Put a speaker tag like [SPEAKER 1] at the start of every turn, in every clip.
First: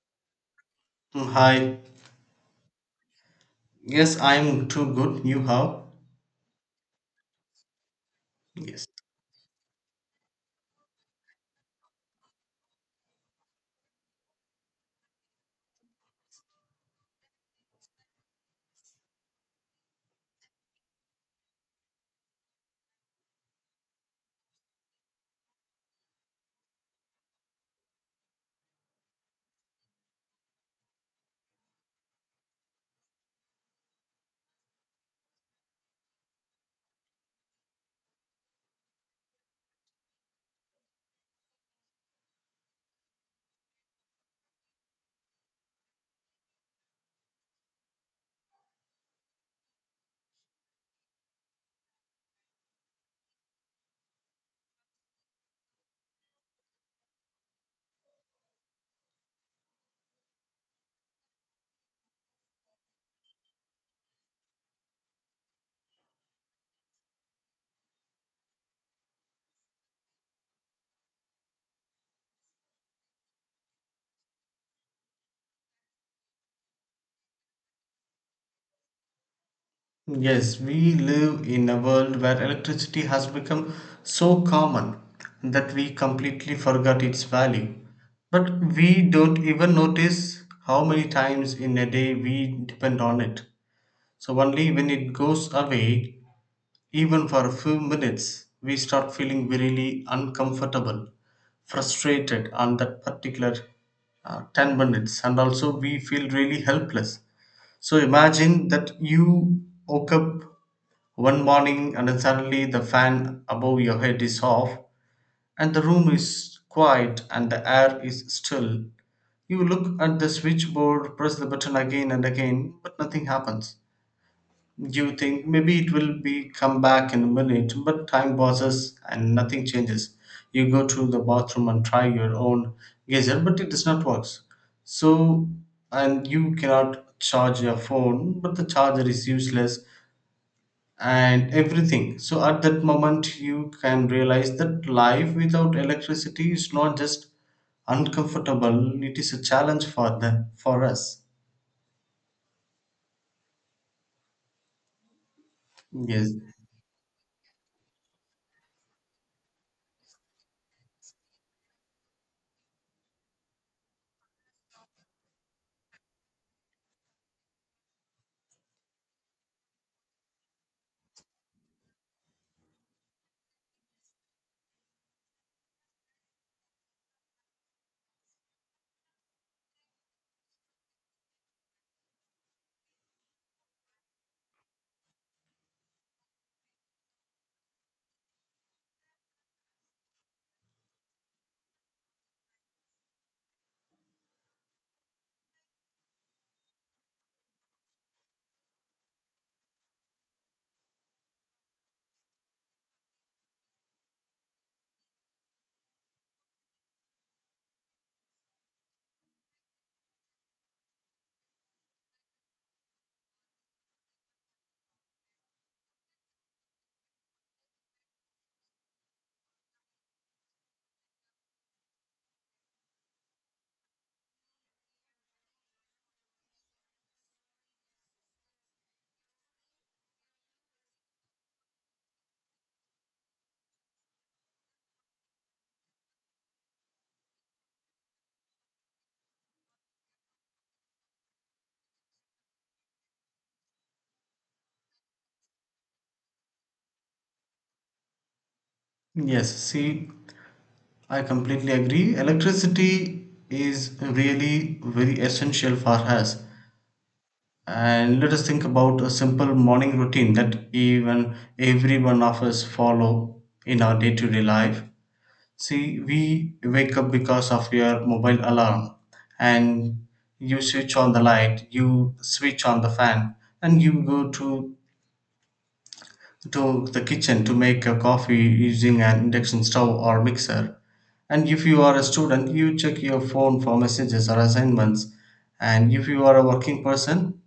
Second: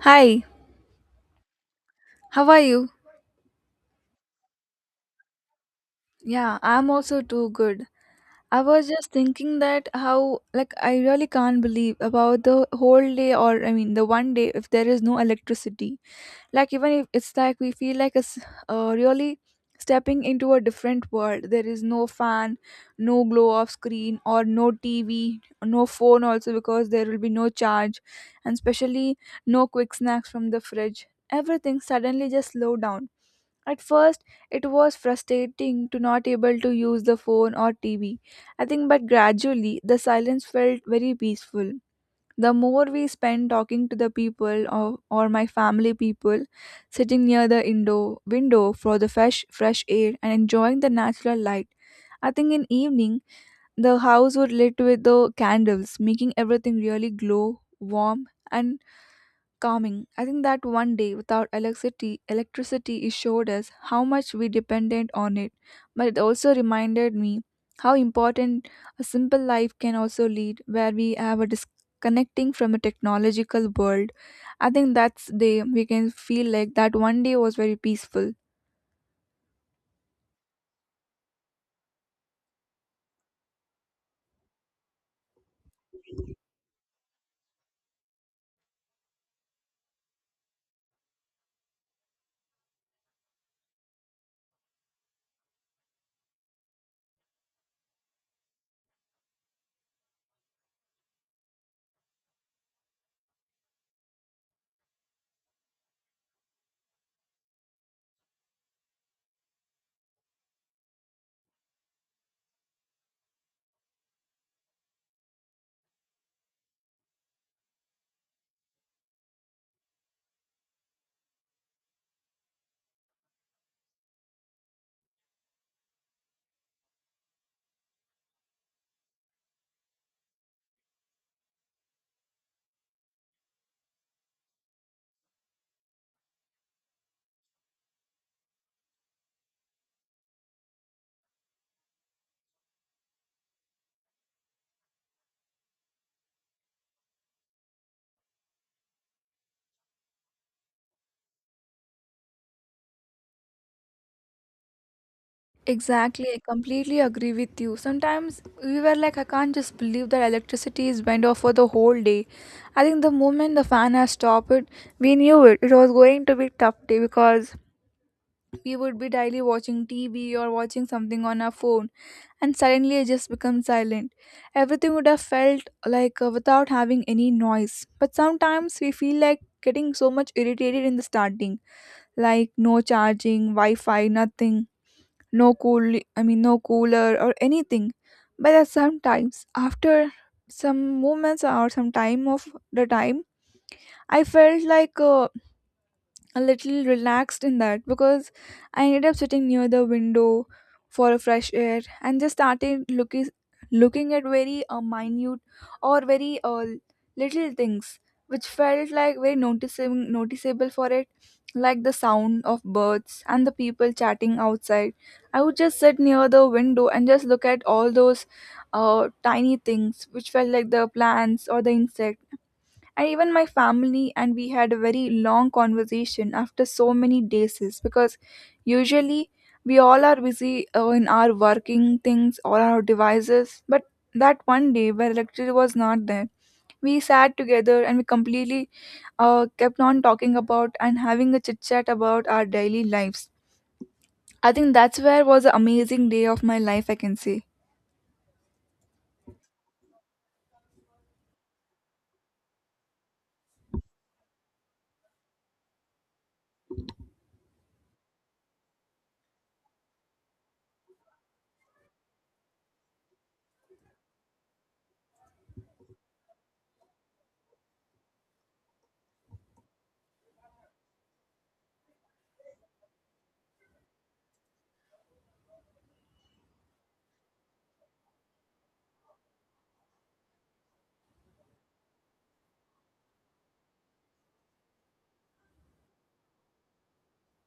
[SPEAKER 1] Hi,
[SPEAKER 2] Mm, hi.
[SPEAKER 1] how are you?
[SPEAKER 2] Yes, I'm too good. You how?
[SPEAKER 1] Yeah, I'm also too good. I
[SPEAKER 2] Yes.
[SPEAKER 1] was just thinking that how like I really can't believe about the whole day or I mean the one day if there is no electricity. Like even if it's like we feel like it's really stepping into a different world. There is no fan, no glow off screen or no TV, no phone also because there will be no charge and especially no quick snacks from the fridge. Everything suddenly just slow down. At first, it was frustrating to not able to use the phone or TV I think, but gradually the silence felt very peaceful. The more we spent talking to the people or my family people, sitting near the indo window for the fresh air and enjoying the natural light. I think in evening the house would lit with the candles, making everything really glow, warm, and calming. I think that one day without electricity it showed us how much we depended on it, but it also reminded me how important a simple life can also lead where we have a disconnecting from a technological world. I think that's day we can feel like that one day was very peaceful.
[SPEAKER 2] Yes, we live in a world where electricity has become so common that we completely forgot its value. But we don't even notice how many times in a day we depend on it. So only when it goes away, even for a few minutes, we start feeling really uncomfortable, frustrated on that particular 10 minutes, and also we feel really helpless. So imagine that you woke up one morning and then suddenly the fan above your head is off, and the room is quiet and the air is still. You look at the switchboard, press the button again and again, but nothing happens. You think maybe it will be come back in a minute, but time passes and nothing changes. You go to the bathroom and try your own gadget, but it does not works. So, and you cannot charge your phone, but the charger is useless and everything. So, at that moment, you can realize that life without electricity is not just uncomfortable, it is a challenge for the for us.
[SPEAKER 1] Exactly,
[SPEAKER 2] Yes,
[SPEAKER 1] I completely agree with you. Sometimes we were like, I can't just believe that electricity is went off for the whole day. I think the moment the fan has stopped it, we knew it. It was going to be tough day because we would be daily watching TV or watching something on our phone, and suddenly it just becomes silent. Everything would have felt like without having any noise. But sometimes we feel like getting so much irritated in the starting, like no charging, Wi-Fi, nothing, no cooler or anything, but at sometimes after some moments or some time of the time, I felt like a little relaxed in that because I ended up sitting near the window for a fresh air and just started looking at very minute or very little things which felt like very noticeable for it, like the sound of birds and the people chatting outside. I would just sit near the window and just look at all those tiny things which felt like the plants or the insect. And even my family and we had a very long conversation after so many days because usually we all are busy in our working things or our devices, but that one day where electricity was not there, we sat together and we completely kept on talking about and having a chit chat about our daily lives. I think that's where was an amazing day of my life, I can say.
[SPEAKER 2] yes. See, I completely agree. Electricity is really very essential for us. And let us think about a simple morning routine that even every one of us follow in our day-to-day life. See, we wake up because of your mobile alarm, and you switch on the light, you switch on the fan, and you go to the kitchen to make a coffee using an induction stove or mixer. And if you are a student, you check your phone for messages or assignments. And if you are a working person,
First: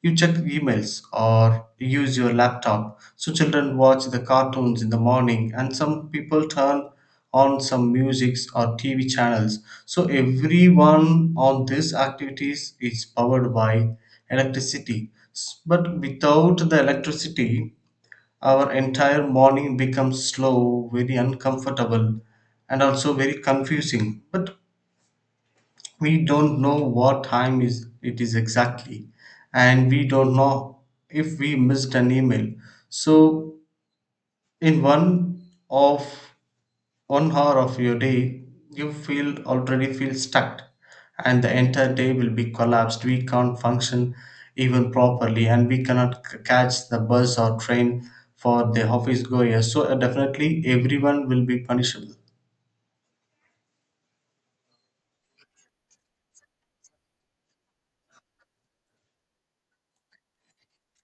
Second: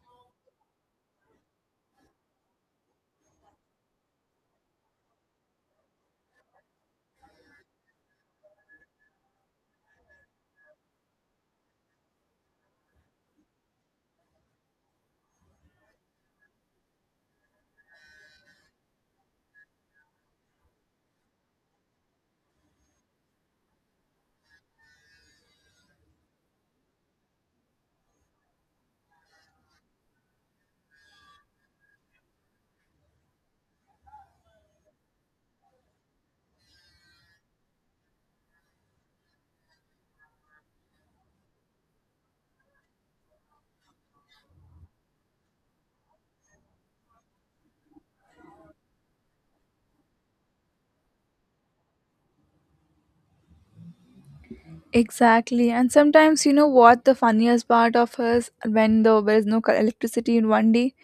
[SPEAKER 2] you check emails or use your laptop. So children watch the cartoons in the morning, and some people turn on some musics or TV channels. So everyone on these activities is powered by electricity. But without the electricity, our entire morning becomes slow, very uncomfortable, and also very confusing. But we don't know what time is it is exactly, and we don't know if we missed an email. So in of 1 hour of your day you feel already feel stuck, and the entire day will be collapsed. We can't function even properly, and we cannot catch the bus or train for the office goers. So definitely everyone will be punishable.
[SPEAKER 1] Exactly, and sometimes you know what the funniest part of us, when there is no electricity in one day,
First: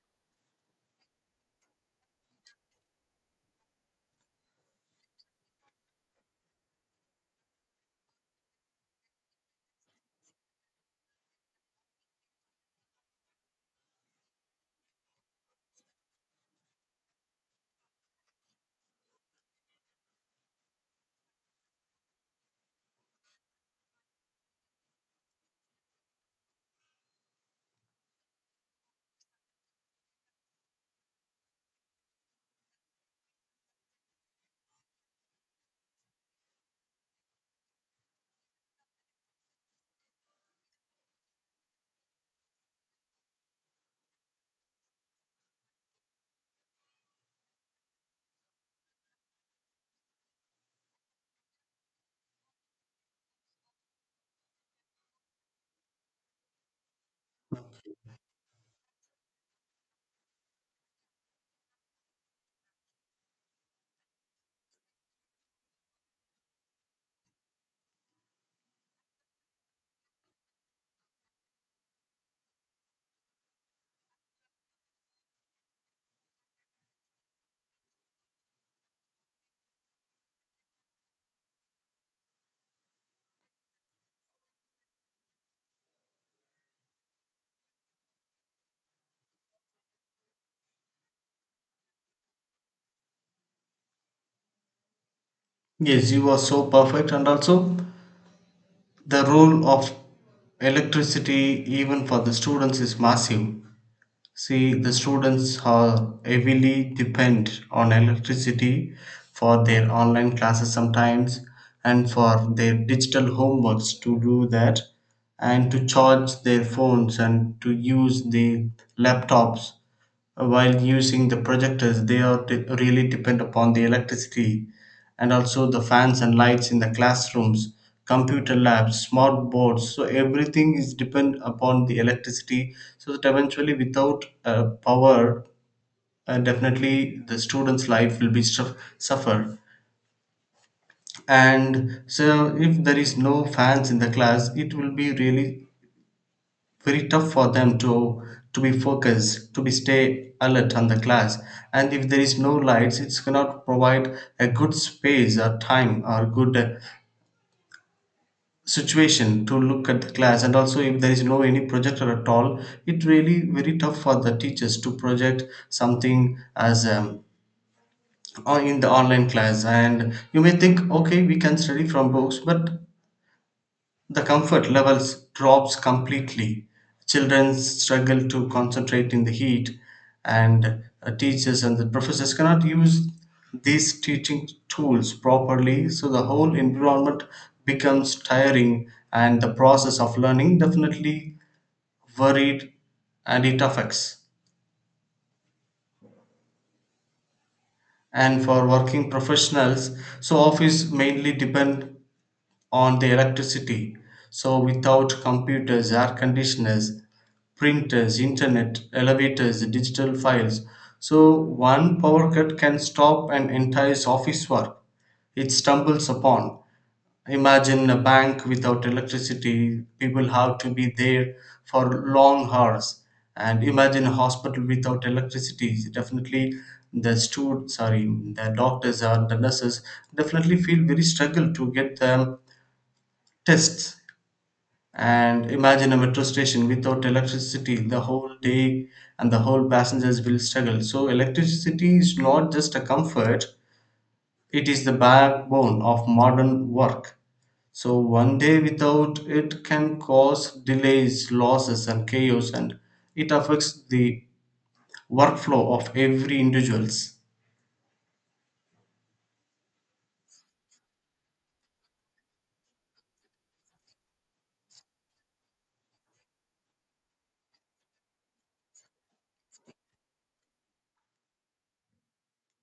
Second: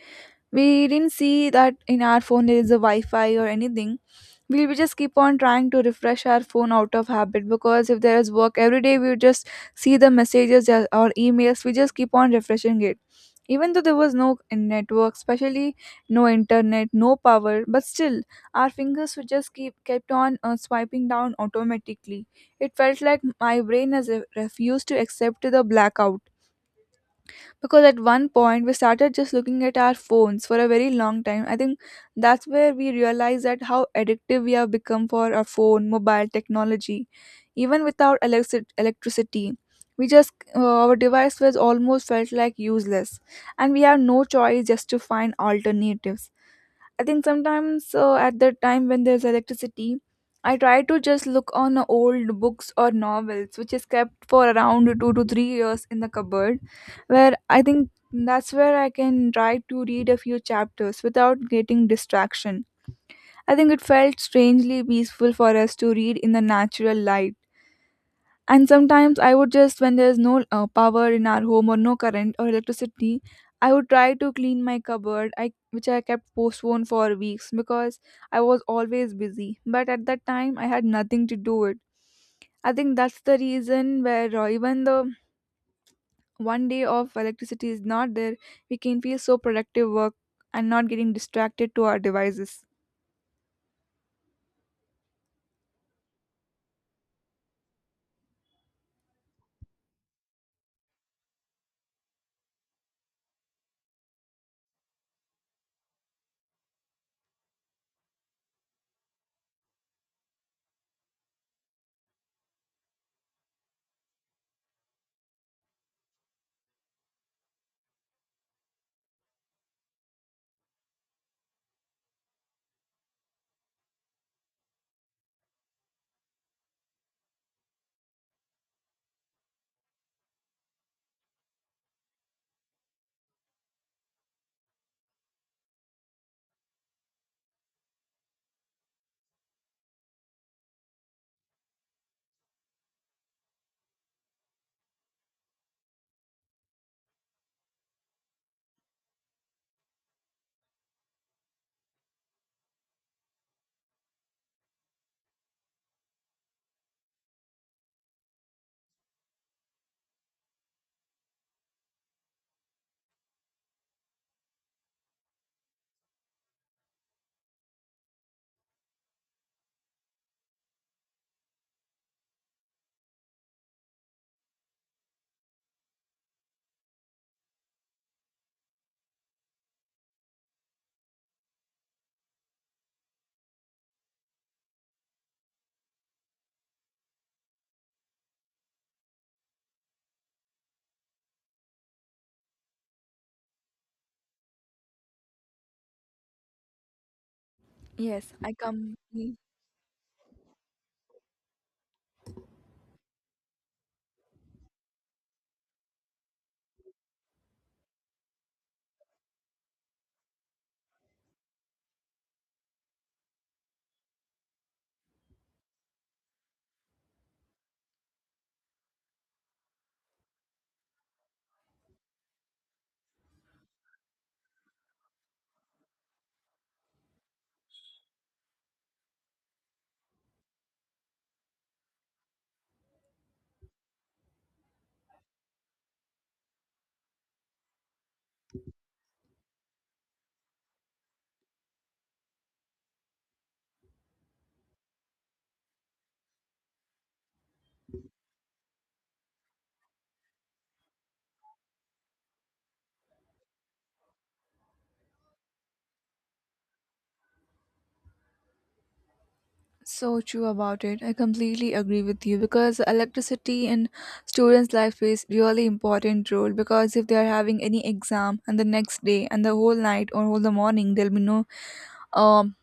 [SPEAKER 1] we didn't see that in our phone there is a Wi-Fi or anything. We just keep on trying to refresh our phone out of habit because if there is work every day, we would just see the messages or emails, we just keep on refreshing it even though there was no network, especially no internet, no power. But still our fingers would just keep kept on swiping down automatically. It felt like my brain has refused to accept the blackout because at one point we started just looking at our phones for a very long time. I think that's where we realized that how addictive we have become for our phone, mobile technology, even without electricity. We just our device was almost felt like useless, and we have no choice just to find alternatives. I think sometimes at the time when there's electricity, I try to just look on old books or novels, which is kept for around 2 to 3 years in the cupboard, where I think that's where I can try to read a few chapters without getting distraction. I think it felt strangely peaceful for us to read in the natural light. And sometimes I would just, when there's no power in our home or no current or electricity, I would try to clean my cupboard, which I kept postponed for weeks because I was always busy. But at that time, I had nothing to do it. I think that's the reason where even the one day of electricity is not there, we can feel so productive work and not getting distracted to our devices.
[SPEAKER 2] Yes, you are so perfect. And also the role of electricity even for the students is massive. See, the students are heavily depend on electricity for their online classes sometimes, and for their digital homeworks to do that, and to charge their phones and to use the laptops. While using the projectors, they are really depend upon the electricity, and also the fans and lights in the classrooms, computer labs, smart boards. So everything is depend upon the electricity. So that eventually, without power, definitely the students' life will be suffer. And so, if there is no fans in the class, it will be really very tough for them to be focused, to be stay alert on the class. And if there is no lights, it's cannot provide a good space or time or good situation to look at the class. And also if there is no any projector at all, it really very tough for the teachers to project something as in the online class. And you may think, okay, we can study from books, but the comfort levels drops completely. Children struggle to concentrate in the heat, and teachers and the professors cannot use these teaching tools properly, so the whole environment becomes tiring and the process of learning definitely worried, and it affects.
[SPEAKER 1] Yes,
[SPEAKER 2] And
[SPEAKER 1] I
[SPEAKER 2] for
[SPEAKER 1] come.
[SPEAKER 2] working professionals, so office mainly depend on the electricity. So without computers, air conditioners, printers, internet, elevators, digital files. So one power cut can stop an entire office work. It stumbles upon. Imagine a bank without electricity, people have to be there for long hours. And imagine a hospital without electricity. Definitely, the sorry, the doctors or the nurses definitely feel very struggle to get the tests. And imagine a metro station without electricity the whole day, and the whole passengers will struggle. So, electricity is not just a comfort, it is the backbone of modern work. So, one day without it can cause delays, losses, and chaos, and it affects the workflow of every individual's
[SPEAKER 1] So true about it. I completely agree with you because electricity in students' life plays really important role because if they are having any exam and the next day and the whole night or whole the morning there'll be no um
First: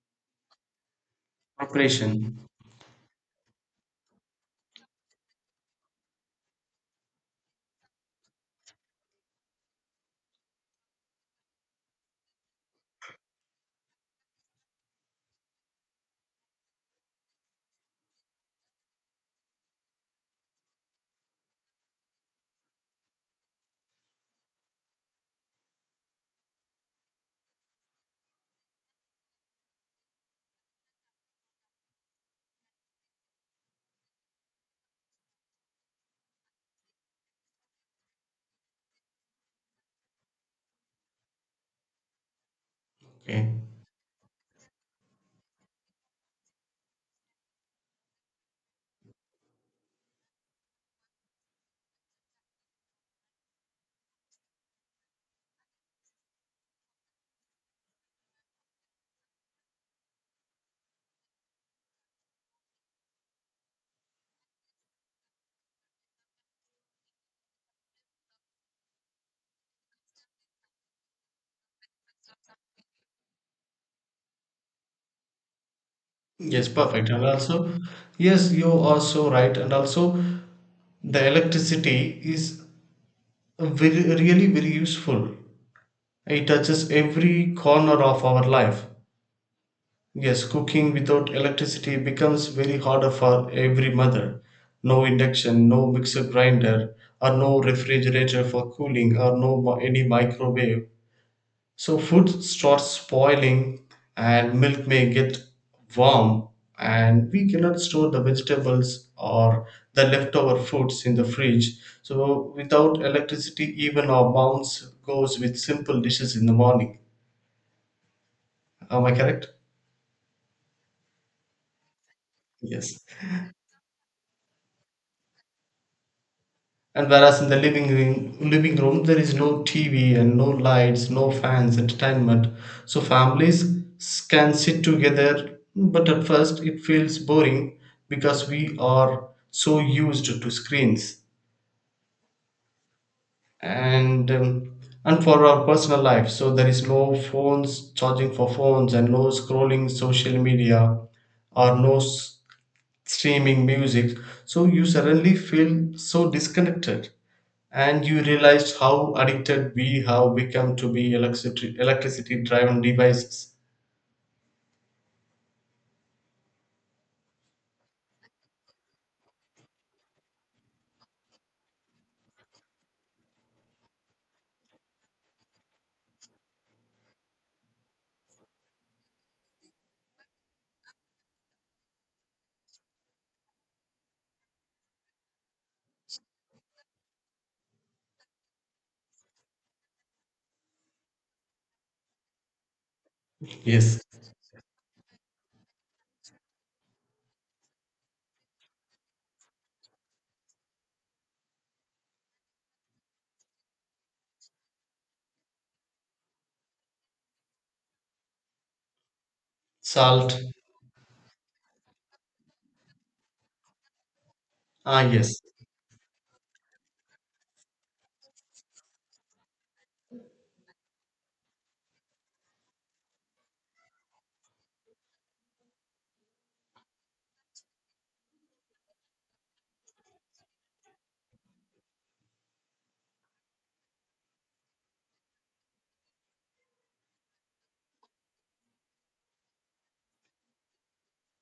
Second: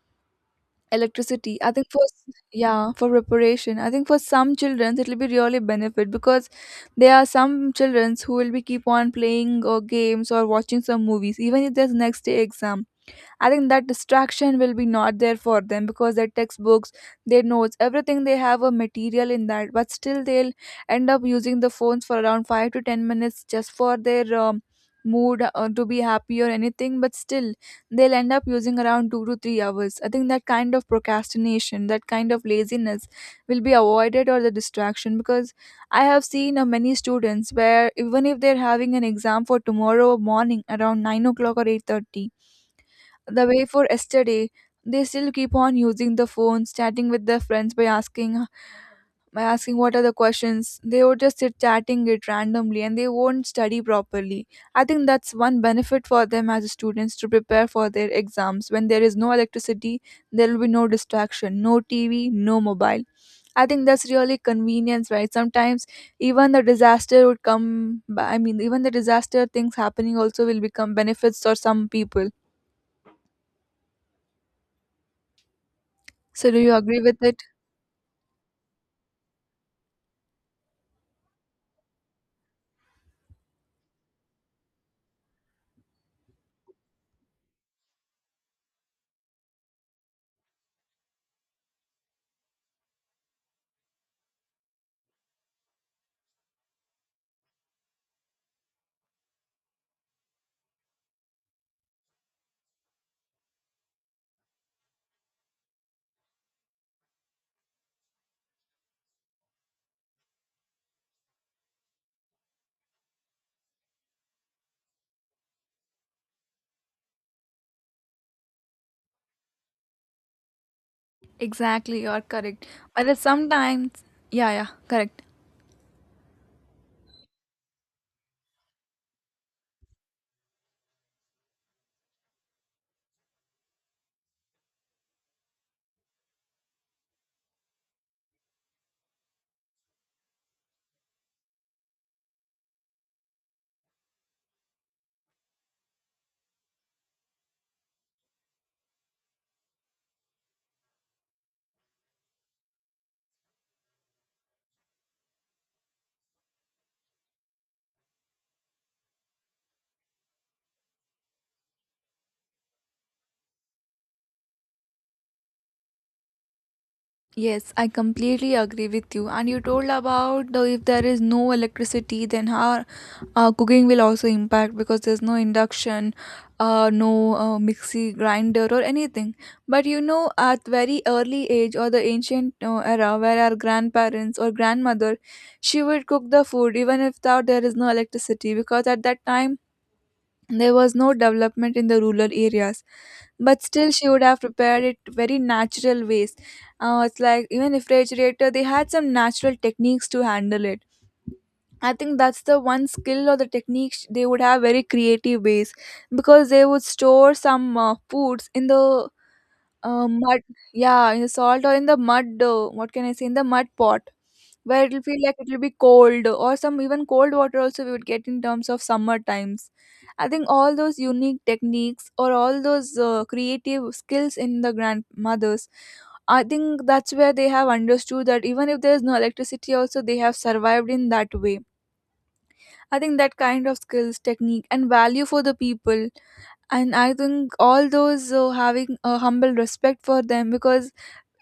[SPEAKER 1] electricity. I think for,
[SPEAKER 2] operation.
[SPEAKER 1] yeah, for preparation. I think for some children it'll be really benefit because there are some children who will be keep on playing or games or watching some movies even if there's next day exam. I think that distraction will be not there for them because their textbooks, their notes, everything they have a material in that, but still they'll end up using the phones for around 5 to 10 minutes just for their mood to be happy or anything, but still they'll end up using around 2 to 3 hours. I think that kind of procrastination, that kind of laziness will be avoided or the distraction, because I have seen many students where even if they're having an exam for tomorrow morning around 9 o'clock or 8:30, the
[SPEAKER 2] Okay.
[SPEAKER 1] way for yesterday, they still keep on using the phones chatting with their friends, by asking what are the questions. They would just sit chatting it randomly and they won't study properly. I think that's one benefit for them as students to prepare for their exams. When there is no electricity, there will be no distraction, no TV, no mobile. I think that's really convenience, right? Sometimes even the disaster would come even the disaster things happening also will become benefits for some people. So do
[SPEAKER 2] Yes,
[SPEAKER 1] you agree
[SPEAKER 2] perfect.
[SPEAKER 1] with
[SPEAKER 2] And
[SPEAKER 1] it?
[SPEAKER 2] also, yes, you are so right. And also, the electricity is very, really very useful. It touches every corner of our life. Yes, cooking without electricity becomes very harder for every mother. No induction, no mixer grinder, or no refrigerator for cooling, or no any microwave. So food starts spoiling and milk may get warm, and we cannot store the vegetables or the leftover foods in the fridge. So without electricity even our bounce goes with simple dishes in the morning. Am I correct?
[SPEAKER 1] Exactly, you're correct.
[SPEAKER 2] Yes.
[SPEAKER 1] But sometimes, yeah, yeah, correct.
[SPEAKER 2] And whereas in the living room, there is no TV and no lights, no fans, entertainment. So families can sit together, but at first it feels boring because we are so used to screens, and um, and for our personal life. So there is no phones charging for phones and no scrolling social media or no streaming music. So you suddenly feel so disconnected, and you realized how addicted we have become to be electricity driven devices.
[SPEAKER 1] Yes, I completely agree with you. And you told about the, if there is no electricity, then how cooking will also impact because there's no induction, no mixie grinder or anything. But you know, at very early age or the ancient era, where our grandparents or grandmother, she would cook the food even if there is no electricity because at that time there was no development in the rural areas, but still
[SPEAKER 2] Yes.
[SPEAKER 1] she would have prepared it very natural ways. It's like even refrigerator, they had some natural techniques to handle it. I think that's the one skill or the technique they would have very creative ways because they would store some foods in the
[SPEAKER 2] Salt.
[SPEAKER 1] mud, yeah, in the salt or in the mud, what can I say, in the mud pot, where it'll
[SPEAKER 2] Ah,
[SPEAKER 1] feel
[SPEAKER 2] yes.
[SPEAKER 1] like it'll be cold, or some even cold water also we would get in terms of summer times. I think all those unique techniques or all those creative skills in the grandmothers, I think that's where they have understood that even if there's no electricity, also they have survived in that way. I think that kind of skills, technique, and value for the people. And I think all those having a humble respect for them because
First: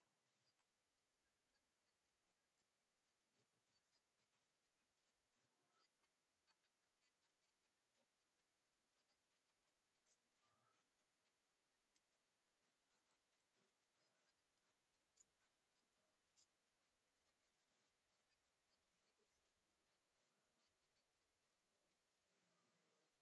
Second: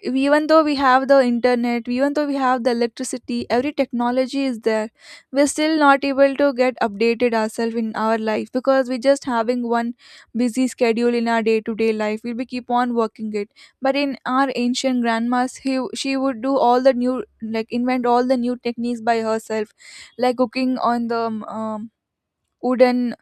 [SPEAKER 1] even though we have the internet, even though we have the electricity, every technology is there, we're still not able to get updated ourselves in our life because we're just having one busy schedule in our day-to-day life, we'll be keep on working it. But in our ancient grandmas, she would do all the new, like invent all the new techniques by herself, like cooking on the um, wooden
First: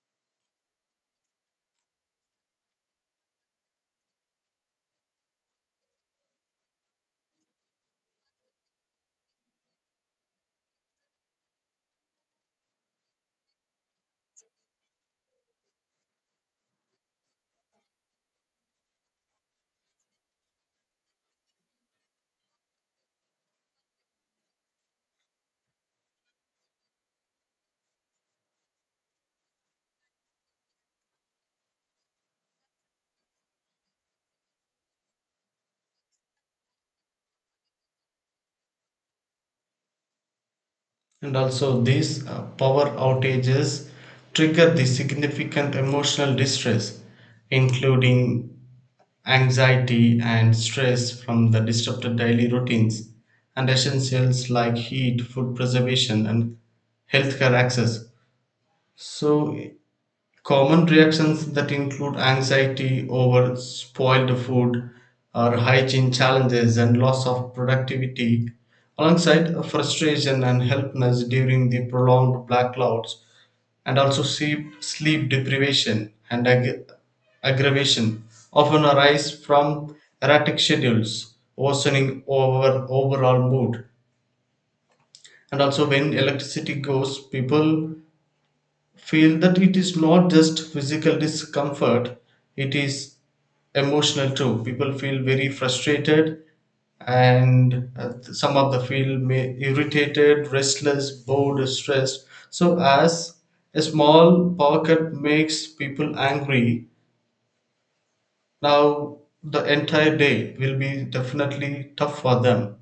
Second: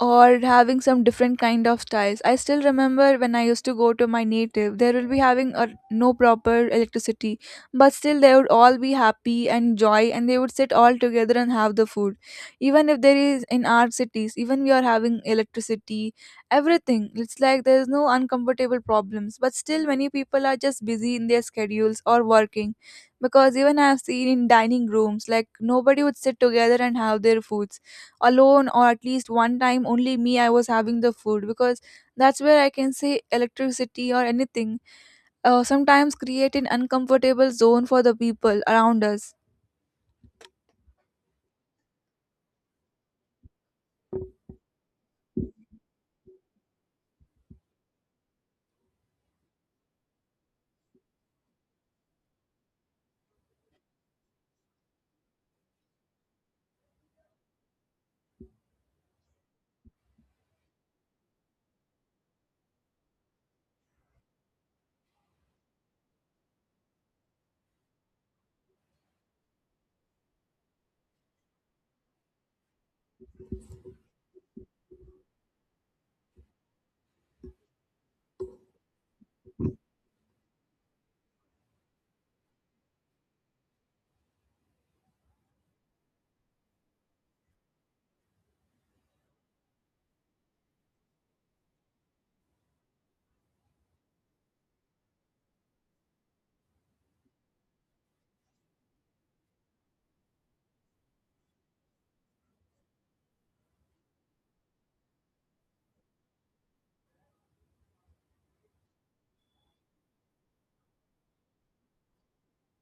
[SPEAKER 1] or having some different kind of styles. I still remember when I used to go to my native, there will be having no proper electricity, but still they would all be happy and joy and they would sit all together and have the food. Even if there is in our cities, even we are having electricity, everything, it's like there's no uncomfortable problems, but still many people are just busy in their schedules or working, because even I have seen in dining rooms, like nobody would sit together and have their foods alone, or at least one time only me I was having the food. Because that's where I can say electricity or anything sometimes create an uncomfortable zone for the people around us.
[SPEAKER 2] And also these power outages trigger the significant emotional distress including anxiety and stress from the disrupted daily routines and essentials like heat, food preservation, and healthcare access. So, common reactions that include anxiety over spoiled food or hygiene challenges and loss of productivity, alongside frustration and helplessness during the prolonged blackouts, and also sleep deprivation and aggravation often arise from erratic schedules, worsening overall mood. And also, when electricity goes, people feel that it is not just physical discomfort, it is emotional too. People feel very frustrated, and some of the feel may irritated, restless, bored, stressed. So as a small pocket makes people angry, now the entire day will be definitely tough for them.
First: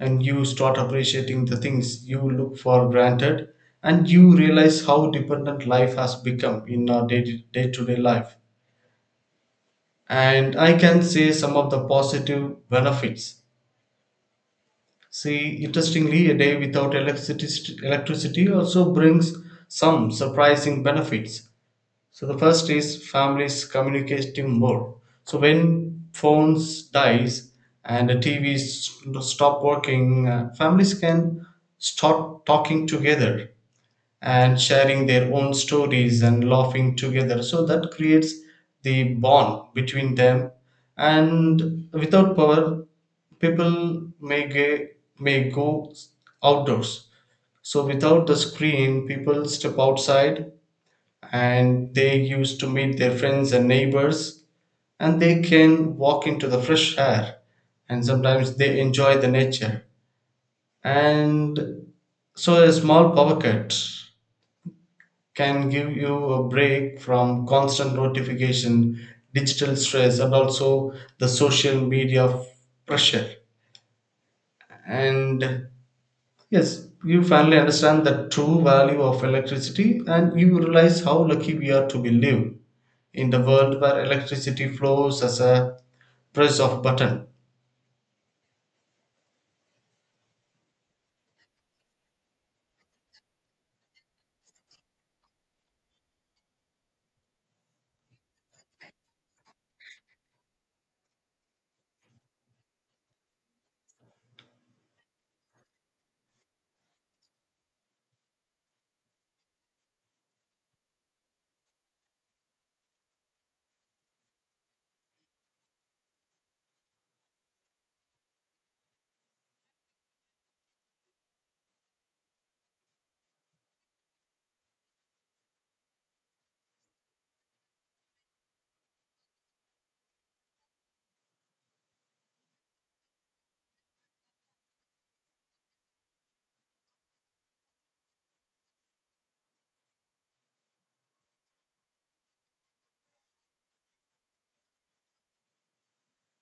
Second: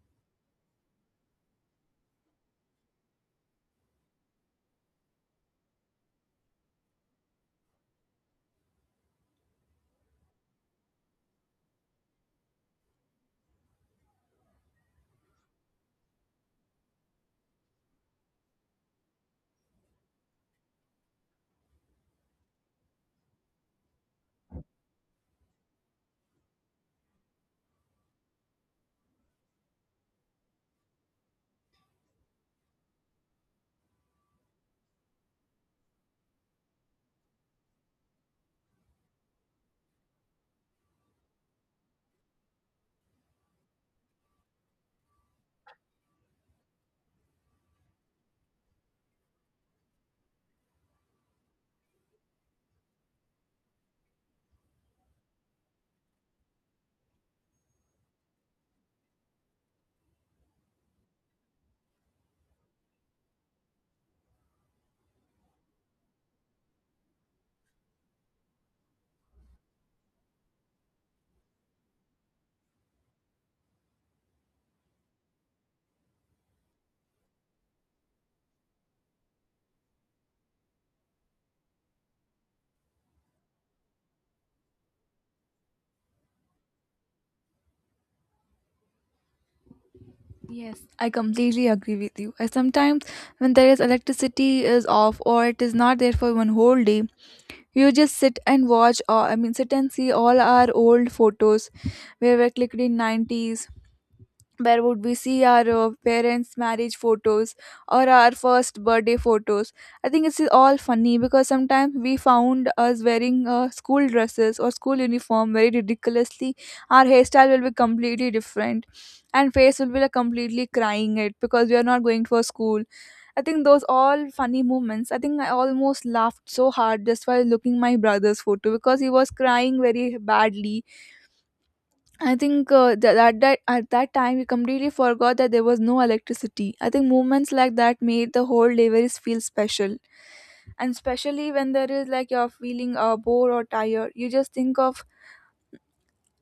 [SPEAKER 2] And you start appreciating the things you look for granted, and you realize how dependent life has become in our day to day life. And I can say some of the positive benefits. See, interestingly, a day without electricity also brings some surprising benefits. So the first is families communicating more. So when phones dies and the TVs stop working, families can start talking together and sharing their own stories and laughing together. So that creates the bond between them. And without power, people may may go outdoors. So without the screen, people step outside, and they used to meet their friends and neighbors, and they can walk into the fresh air, and sometimes they enjoy the nature. And so a small power cut can give you a break from constant notification, digital stress, and also the social media pressure. And yes, you finally understand the true value of electricity, and you realize how lucky we are to be live in the world where electricity flows as a press of button.
[SPEAKER 1] Yes, I completely agree with you. And sometimes when there is electricity is off or it is not there for one whole day, you just sit and watch, sit and see all our old photos where we're clicked in 90s. Where would we see our parents marriage photos or our first birthday photos? I think it's all funny because sometimes we found us wearing school dresses or school uniform very ridiculously. Our hairstyle will be completely different, and face will be like completely crying it because we are not going for school. I think those all funny moments. I think I almost laughed so hard just while looking my brother's photo because he was crying very badly. I think that at that time we completely forgot that there was no electricity. I think movements like that made the whole day very feel special, and especially when there is like you're feeling bored or tired, you just think of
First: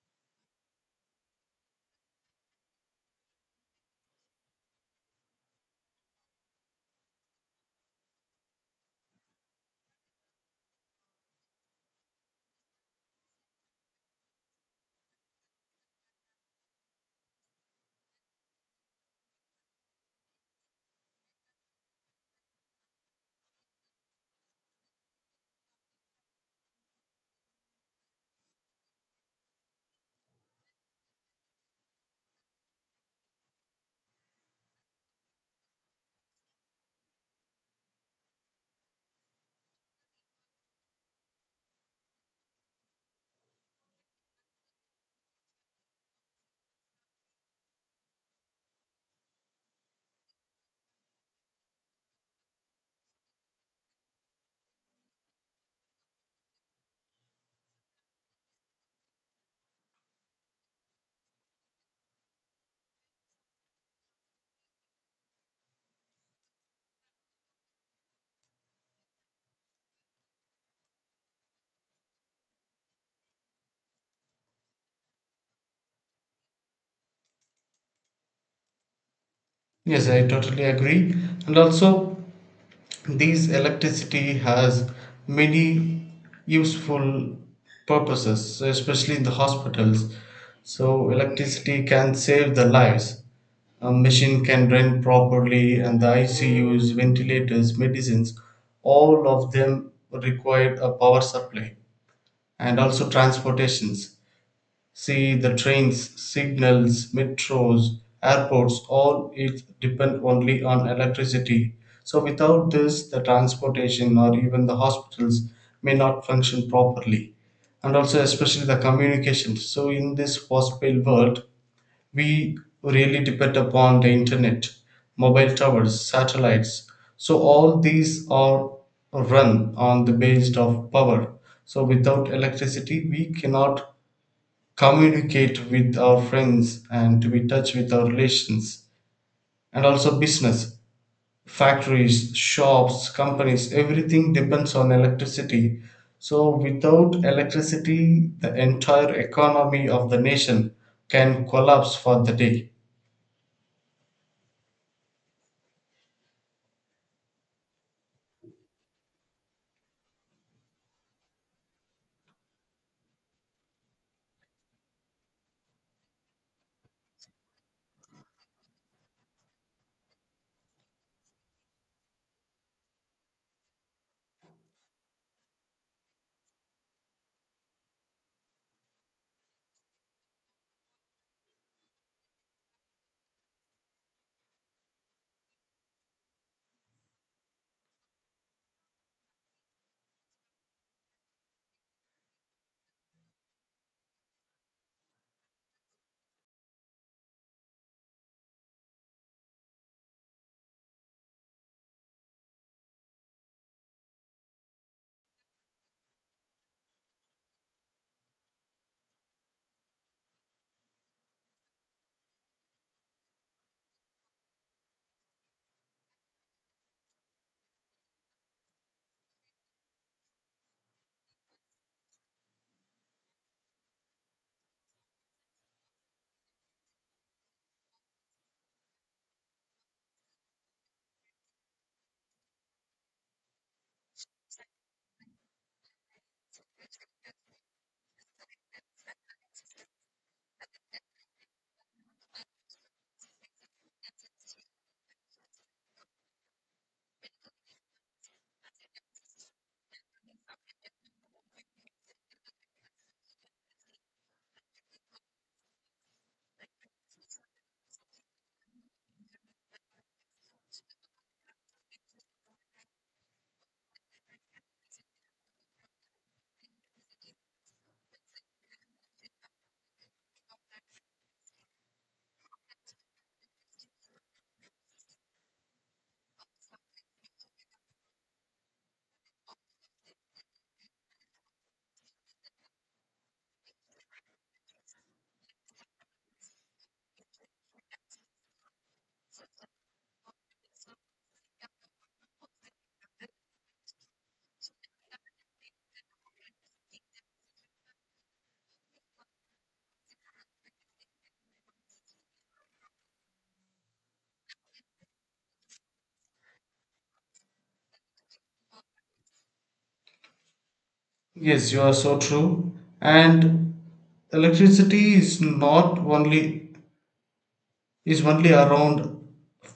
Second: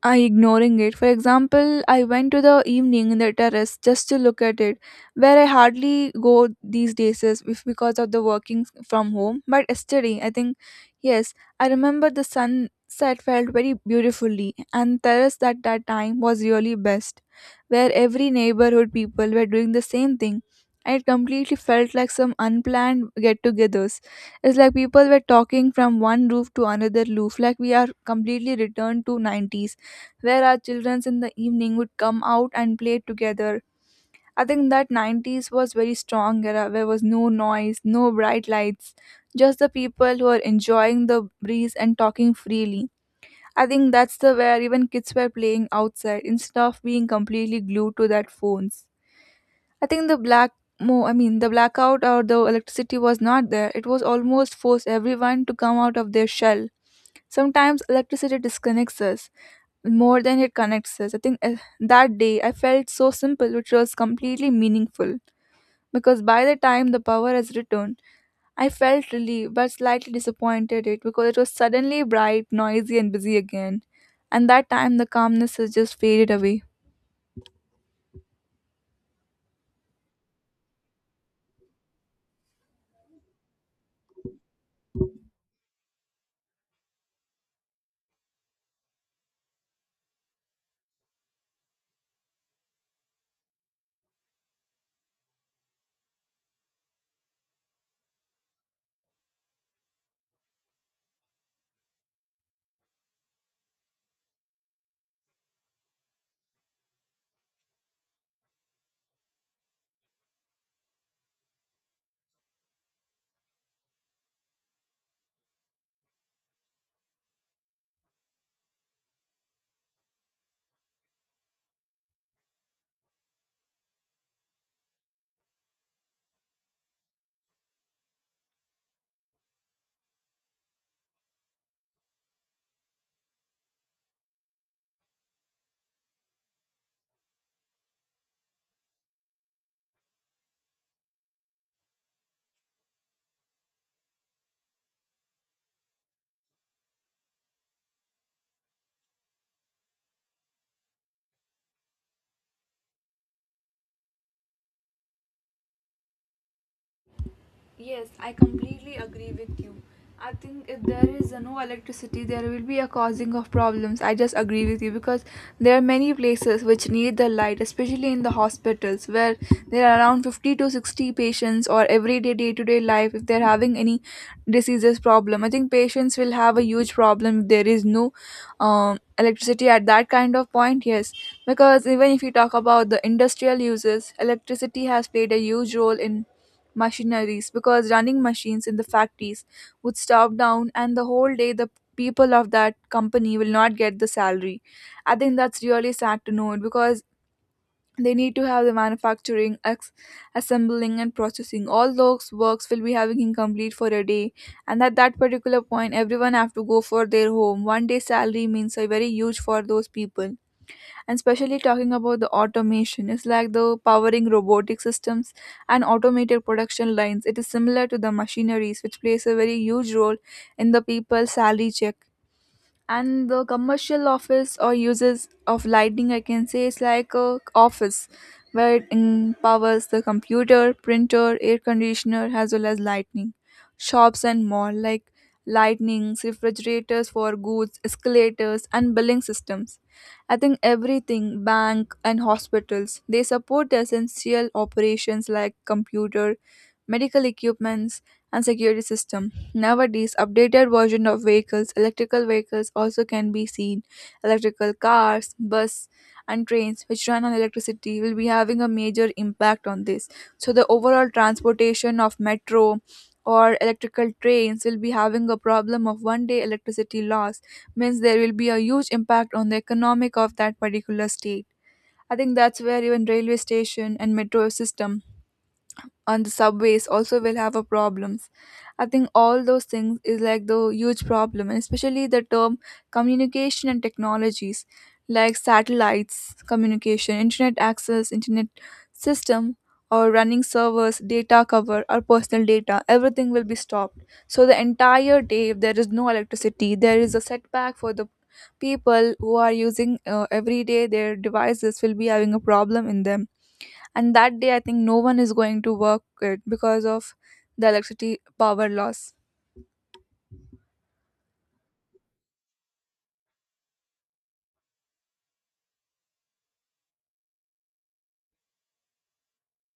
[SPEAKER 1] I ignoring it. For example, I went to the evening in the terrace just to look at it, where I hardly go these days is if because of the working from home. But yesterday, I think, yes, I remember the sunset felt very beautifully, and terrace at that time was really best, where every neighborhood people were doing the same thing. And it completely felt like some unplanned get-togethers. It's like people were talking from one roof to another roof, like we are completely returned to 90s where our children in the evening would come out and play together. I think that 90s was very strong era where was no noise, no bright lights, just the people who are enjoying the breeze and talking freely. I think that's the where even kids were playing outside instead of being completely glued to their phones. I think the black mo I mean, the blackout or the electricity was not there. It was almost forced everyone to come out of their shell. Sometimes electricity disconnects us, more than it connects us. I think that day I felt so simple, which was completely meaningful because by the time the power has returned, I felt relieved but slightly disappointed it because it was suddenly bright, noisy, and busy again. And that time the calmness has just faded away.
[SPEAKER 2] Yes, I totally agree. And also, this electricity has many useful purposes, especially in the hospitals. So electricity can save the lives. A machine can run properly, and the ICUs, ventilators, medicines, all of them required a power supply. And also transportations. See the trains, signals, metros, airports, all it depend only on electricity. So without this, the transportation or even the hospitals may not function properly. And also especially the communication. So in this post-paid world, we really depend upon the internet, mobile towers, satellites. So all these are run on the base of power. So without electricity, we cannot communicate with our friends and to be in touch with our relations. And also business, factories, shops, companies, everything depends on electricity. So without electricity the entire economy of the nation can collapse for the day.
[SPEAKER 1] Yes, I completely agree with you. I think if there is no electricity, there will be a causing of problems. I just agree with you because there are many places which need the light, especially in the hospitals where there are around 50 to 60 patients or everyday day to day life. If they're having any diseases problem, I think patients will have a huge problem if there is no electricity at that kind of point. Yes, because even if you talk about the industrial uses, electricity has played a huge role in machineries because running machines in the factories would stop down and the whole day the people of that company will not get the salary. I think that's really sad to know it because they need to have the manufacturing assembling and processing all those works will be having incomplete for a day. And at that particular point everyone have to go for their home one day salary means a very huge for those people. And especially talking about the automation, it's like the powering robotic systems and automated production lines. It is similar to the machineries which plays a very huge role in the people's salary check. And the commercial office or uses of lighting, I can say is like a office where it empowers the computer, printer, air conditioner as well as lightning, shops and more like lightnings, refrigerators for goods, escalators and billing systems. I think everything bank and hospitals they support essential operations like computer medical equipments, and security system. Nowadays, updated version of vehicles, electrical vehicles also can be seen. Electrical cars, bus, and trains which run on electricity will be having a major impact on this. So the overall transportation of metro or electrical trains will be having a problem of one day electricity loss means there will be a huge impact on the economic of that particular state. I think that's where even railway station and metro system on the subways also will have a problems. I think all those things is like the huge problem and especially the term communication and technologies like satellites communication, internet access, internet system, or running servers data cover or personal data everything will be stopped. So the entire day if there is no electricity there is a setback for the people who are using every day their devices will be having a problem in them. And that day I think no one is going to work it because of the electricity power loss.
[SPEAKER 2] Yes, you are so true. And electricity is not only is only around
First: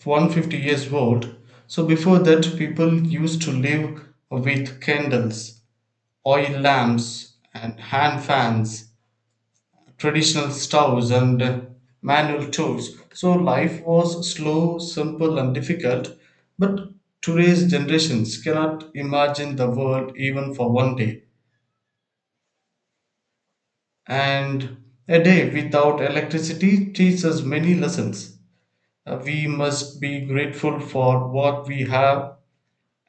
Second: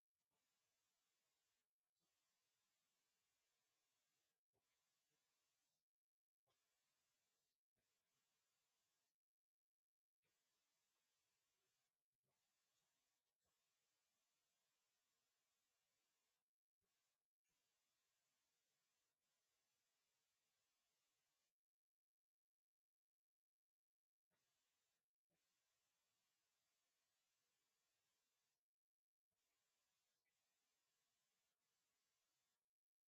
[SPEAKER 2] 150 years old. So before that, people used to live with candles, oil lamps, and hand fans, traditional stoves, and manual tools. So life was slow, simple, and difficult. But today's generations cannot imagine the world even for one day. And a day without electricity teaches us many lessons. We must be grateful for what we have,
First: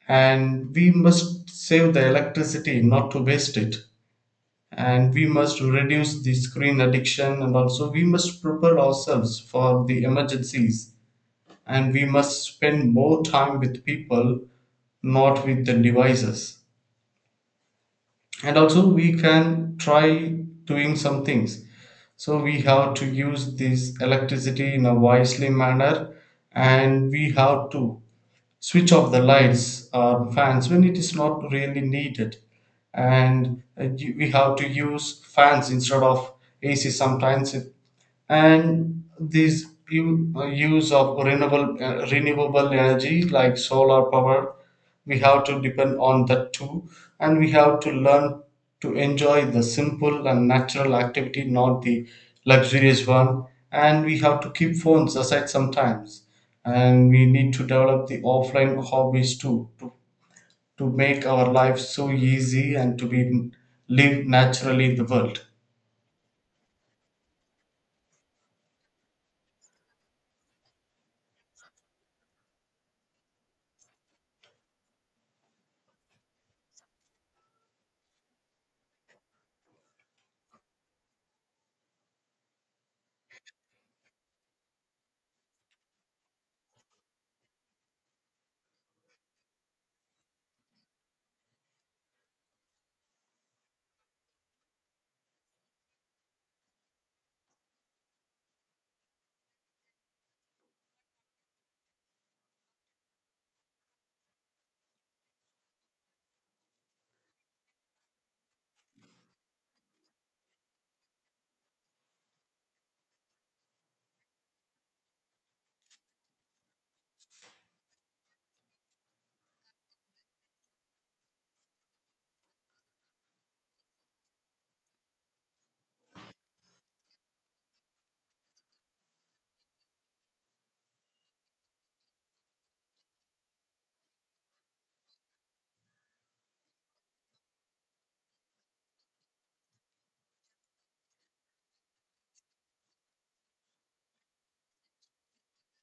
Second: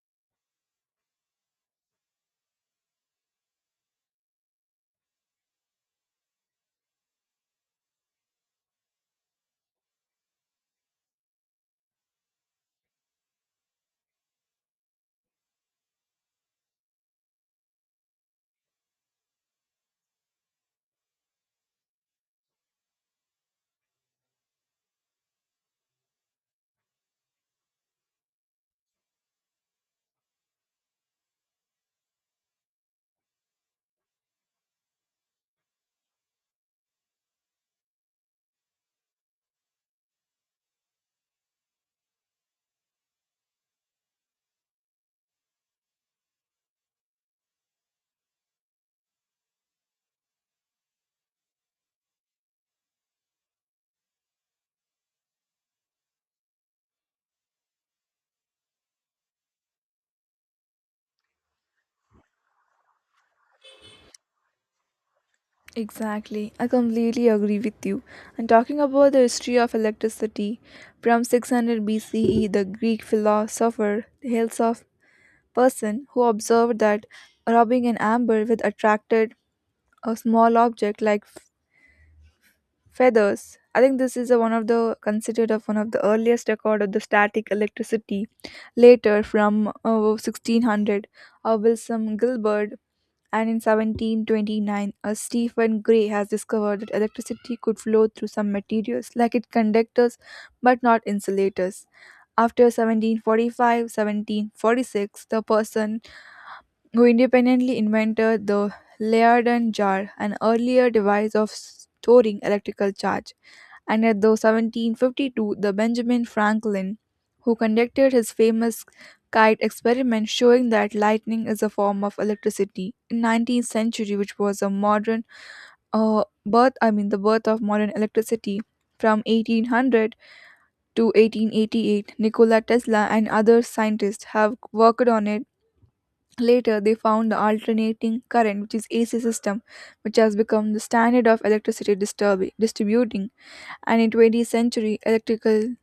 [SPEAKER 2] and we must save the electricity not to waste it, and we must reduce the screen addiction, and also we must prepare ourselves for the emergencies, and we must spend more time with people, not with the devices. And also we can try doing some things. So we have to use this electricity in a wisely manner, and we have to switch off the lights or fans when it is not really needed. And you- we have to use fans instead of ac sometimes if. And this use of renewable renewable energy like solar power, we have to depend on that too. And we have to learn to enjoy the simple and natural activity, not the luxurious one. And we have to keep phones aside sometimes, and we need to develop the offline hobbies too, to make our life so easy and to be live naturally in the world.
[SPEAKER 1] Exactly. I completely agree with you. And talking about the history of electricity, from 600 BCE, the Greek philosopher hails of person who observed that rubbing an amber with attracted a small object like feathers. I think this is a, one of the considered of one of the earliest record of the static electricity. Later from 1600 Wilson Gilbert, and in 1729 Stephen Gray has discovered that electricity could flow through some materials like it conductors but not insulators. After 1745, 1746, the person who independently invented the Leyden jar, an earlier device of storing electrical charge. And at the 1752 the Benjamin Franklin who conducted his famous kite experiment showing that lightning is a form of electricity in 19th century, which was a modern birth, I mean the birth of modern electricity. From 1800 to 1888 Nikola Tesla and other scientists have worked on it. Later they found the alternating current, which is AC system, which has become the standard of electricity disturbing, distributing. And in 20th century electrical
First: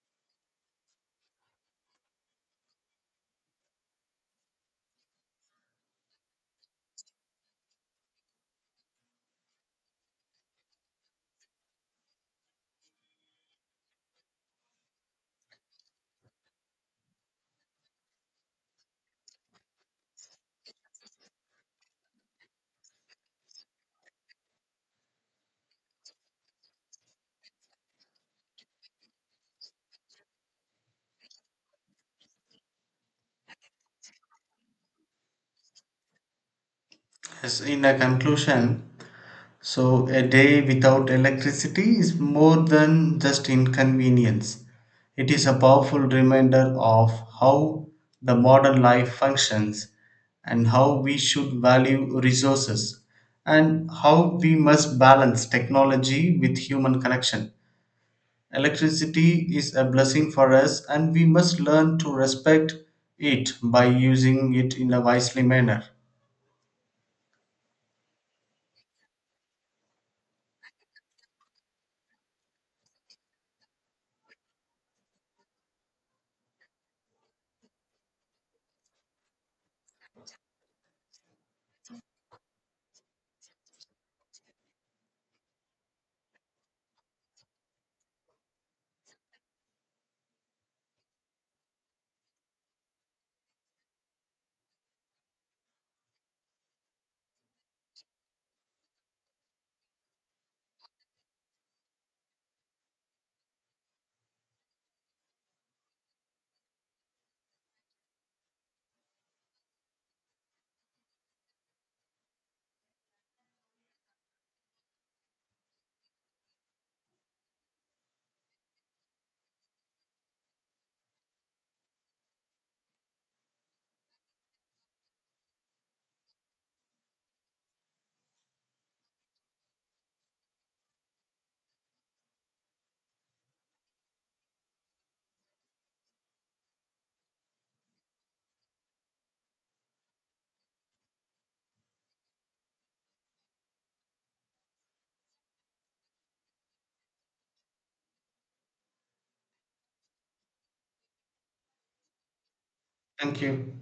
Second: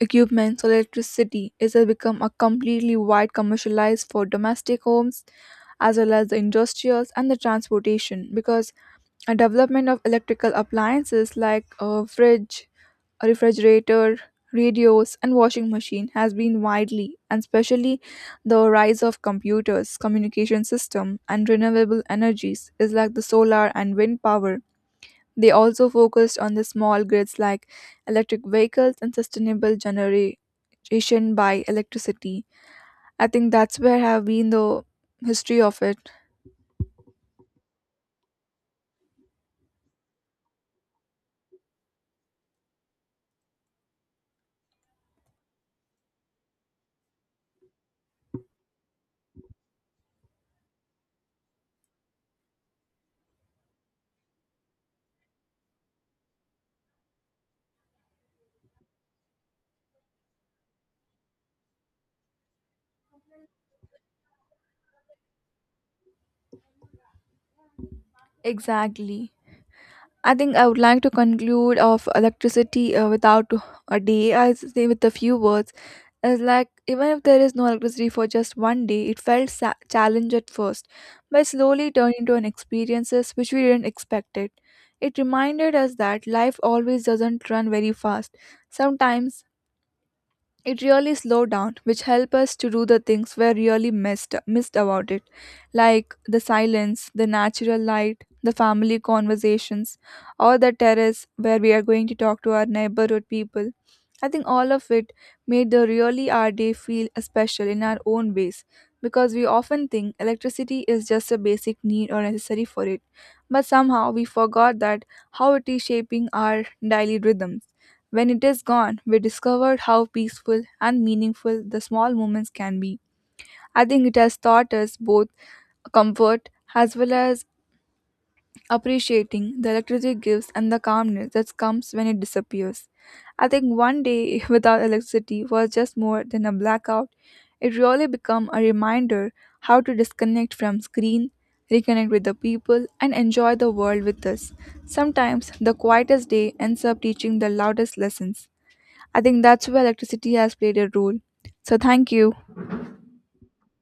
[SPEAKER 1] equipment, solar electricity is has become a completely wide commercialized for domestic homes as well as the industrials and the transportation, because a development of electrical appliances like a fridge, a refrigerator, radios and washing machine has been widely, and especially the rise of computers, communication system and renewable energies is like the solar and wind power. They also focused on the small grids like electric vehicles and sustainable generation by electricity. I think that's where have been the history of it.
[SPEAKER 2] Yes, in a conclusion, so a day without electricity is more than just inconvenience. It is a powerful reminder of how the modern life functions, and how we should value resources, and how we must balance technology with human connection. Electricity is a blessing for us, and we must learn to respect it by using it in a wisely manner.
[SPEAKER 1] Exactly. I think I would like to conclude of electricity without a day. I say with a few words. It's like even if there is no electricity for just one day, it felt challenge at first, but slowly turned into an experiences which we didn't expect it. It reminded us that life always doesn't run very fast. Sometimes it really slowed down, which helped us to do the things we really missed about it, like the silence, the natural light, the family conversations, or the terrace where we are going to talk to our neighborhood people. I think all of it made the really our day feel special in our own ways, because we often think electricity is just a basic need or necessary for it, but somehow we forgot that how it is shaping our daily rhythm. When it is gone, we discovered how peaceful and meaningful the small moments can be. I think it has taught us both comfort as well as appreciating the electricity gives and the calmness that comes when it disappears. I think one day without electricity was just more than a blackout. It really became a reminder how to disconnect from screen, reconnect with the people, and enjoy the world with us. Sometimes the quietest day ends up teaching the loudest lessons. I think that's where electricity has played a role. So, thank you.
[SPEAKER 2] Thank you.